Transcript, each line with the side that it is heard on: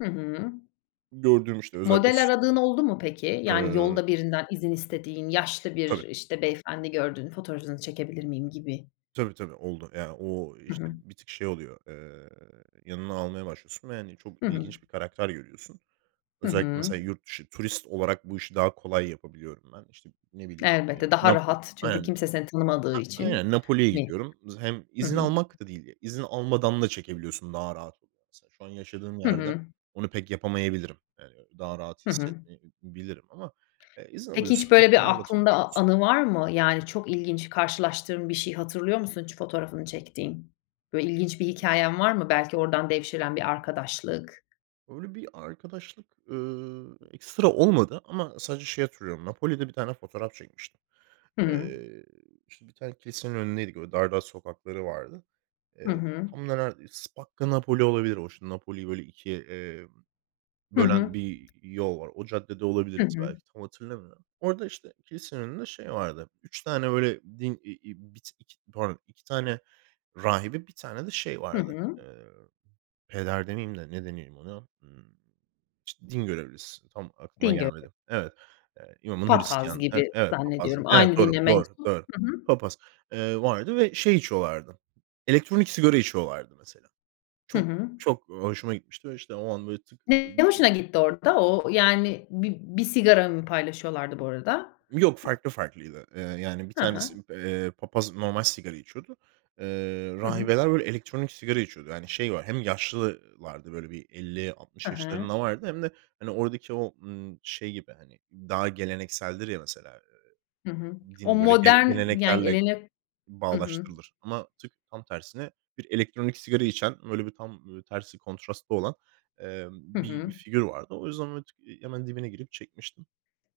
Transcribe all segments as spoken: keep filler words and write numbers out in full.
left: Hı hı.
right: Gördüğüm işte özellikle
left: Model
right: s
left: aradığın oldu mu peki? Yani
right: Iıı
left: yolda birinden izin istediğin yaşlı bir,
right: Tabii.
left: işte, beyefendi gördün fotoğrafınızı çekebilir miyim gibi.
right: Tabii tabii oldu. Yani, ooo,
left: Hı
right: işte
left: hı.
right: bir tık şey oluyor, eee, yanına almaya başlıyorsun ve, hani, çok
left: Hı hı.
right: ilginç bir karakter görüyorsun.
left: Hı
right: Özellikle
left: hı.
right: mesela yurt dışı turist olarak bu işi daha kolay yapabiliyorum ben. İşte, ne bileyim, eee,
left: Elbette daha
right: Napo
left: rahat çünkü
right: Aynen
left: kimse seni tanımadığı
right: a
left: için
right: aynen, Napoli'ye
left: mi?
right: gidiyorum. Z hem
left: Hı
right: izin
left: hı.
right: almak da değil, izin almadan da çekebiliyorsun daha rahat oluyor mesela. Şu an yaşadığım
left: Hı
right: yerde
left: hı.
right: onu pek yapamayabilirim. Eee, daha rahat
left: Hı hı.
right: hissetmeyebilirim ama, eee, izin
left: Peki, hiç
right: alıyorsun.
left: böyle bir
right: İnsanlarla
left: aklında a a
right: tanışıyorsun.
left: anı var mı? Yani çok ilginç karşılaştığın bir şeyi hatırlıyor musun hiç fotoğrafını çektiğin? Böyle ilginç bir hikâyen var
right: [unintelligible]
left: mı? Belki oradan devşiren bir arkadaşlık.
right: Öyle bi arkadaşlık, ııı, ekstra olmadı ama sadece şey hatırlıyorum. Napoli'de bir tane fotoğraf çekmiştim.
left: Hıı.
right: Eee, işte bir tane kilisenin önündeydik. Böyle dar dar sokakları vardı.
left: Hı
right: Eee,
left: hı.
right: tam da ra S Spacca Napoli olabilir o işte Napoli'yi böyle ikiye, eee,
left: Hı
right: bölen
left: hı.
right: bir, iii, yol var. O caddede
left: Hı
right: olabiliriz
left: hı.
right: belki, tam hatırlamıyorum. Orada, işte, kilisenin önünde şey vardı. üç tane böyle din, iii, bir t iki pardon, iki tane rahibe bir tane de şey
left: Hı
right: vardı.
left: hı.
right: Eee, peder demeyeyim de ne deneyim ona? Imm, işte, din görevlisi, tam aklıma
left: Din göre
right: gelmedi. Evet, eee, imamın
left: Papaz
right: Hristiyan'ı. Ev
left: gibi
right: evet papaz
left: zannediyorum
right: gibi. Evet
left: aynı
right: doğru
left: dine
right: doğru
left: mensup.
right: doğru.
left: Hı hı.
right: Papaz, eee, vardı ve şey içiyorlardı. Elektronik sigara içiyorlardı mesela.
left: Hı
right: Çok
left: hı.
right: çok, ııı, hoşuma gitmişti ve işte o an böyle tık
left: N
right: böyle
left: ne
right: ımm.
left: hoşuna gitti orada? O yani bi bir sigara mı paylaşıyorlardı bu arada?
right: Yok,
left: Y
right: farklı farklıydı. Eee, yani bir
left: Ha
right: tanesi,
left: ha.
right: eee, Papaz normal sigara içiyordu. Eee,
left: Hı hı.
right: rahibeler böyle elektronik sigara içiyordu. Yani şey var hem yaşlı ııı, lardı böyle bi elli altmış
left: Hı hı.
right: yaşlarında vardı hem de hani oradaki o, ımm, şey gibi, hani, daha gelenekseldir ya mesela,
left: Hı hı.
right: eee,
left: O
right: din böyle gele
left: modern, yan
right: geleneklerle
left: gelenek. Hı hı.
right: bağdaştırılır ama tık tam tersine bir elektronik sigara içen böyle bir tam, ımm, böyle tersi kontrastlı olan, emm,
left: Hı
right: bir
left: hı.
right: figür vardı. O yüzden, ooo, t hemen dibine girip çekmiştim.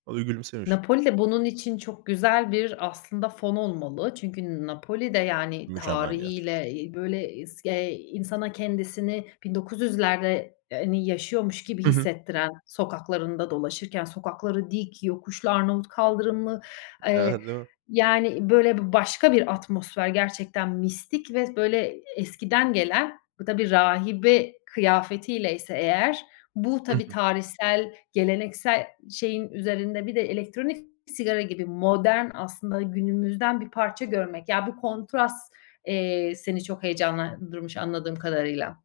right: O da gülümsemişti.
left: Napoli'de bunun için çok güzel bir aslında fon olmalı. Çünkü N Napoli'de yani
right: Mükemmel bir yer.
left: tarihiyle, iii, böyle isk eee, insana kendisini bin dokuz yüzlerde eee, hani yaşıyormuş gibi
right: Hı hı.
left: hissettiren, sokaklarında dolaşırken sokakları dik, yokuşlu Arnavut kaldırımlı, eee,
right: Eee, değil mi?
left: yani böyle b b başka bir atmosfer gerçekten mistik ve böyle e eskiden gelen, bu tabii, rahibe kıyafetiyleyse eğer bu
right: Hı
left: tabii,
right: hı.
left: tarihsel, geleneksel şeyin üzerinde bir de elektronik sigara gibi modern aslında günümüzden bir parça görmek. Ya bu kontrast, eee, seni çok heyecanlandırmış anladığım kadarıyla.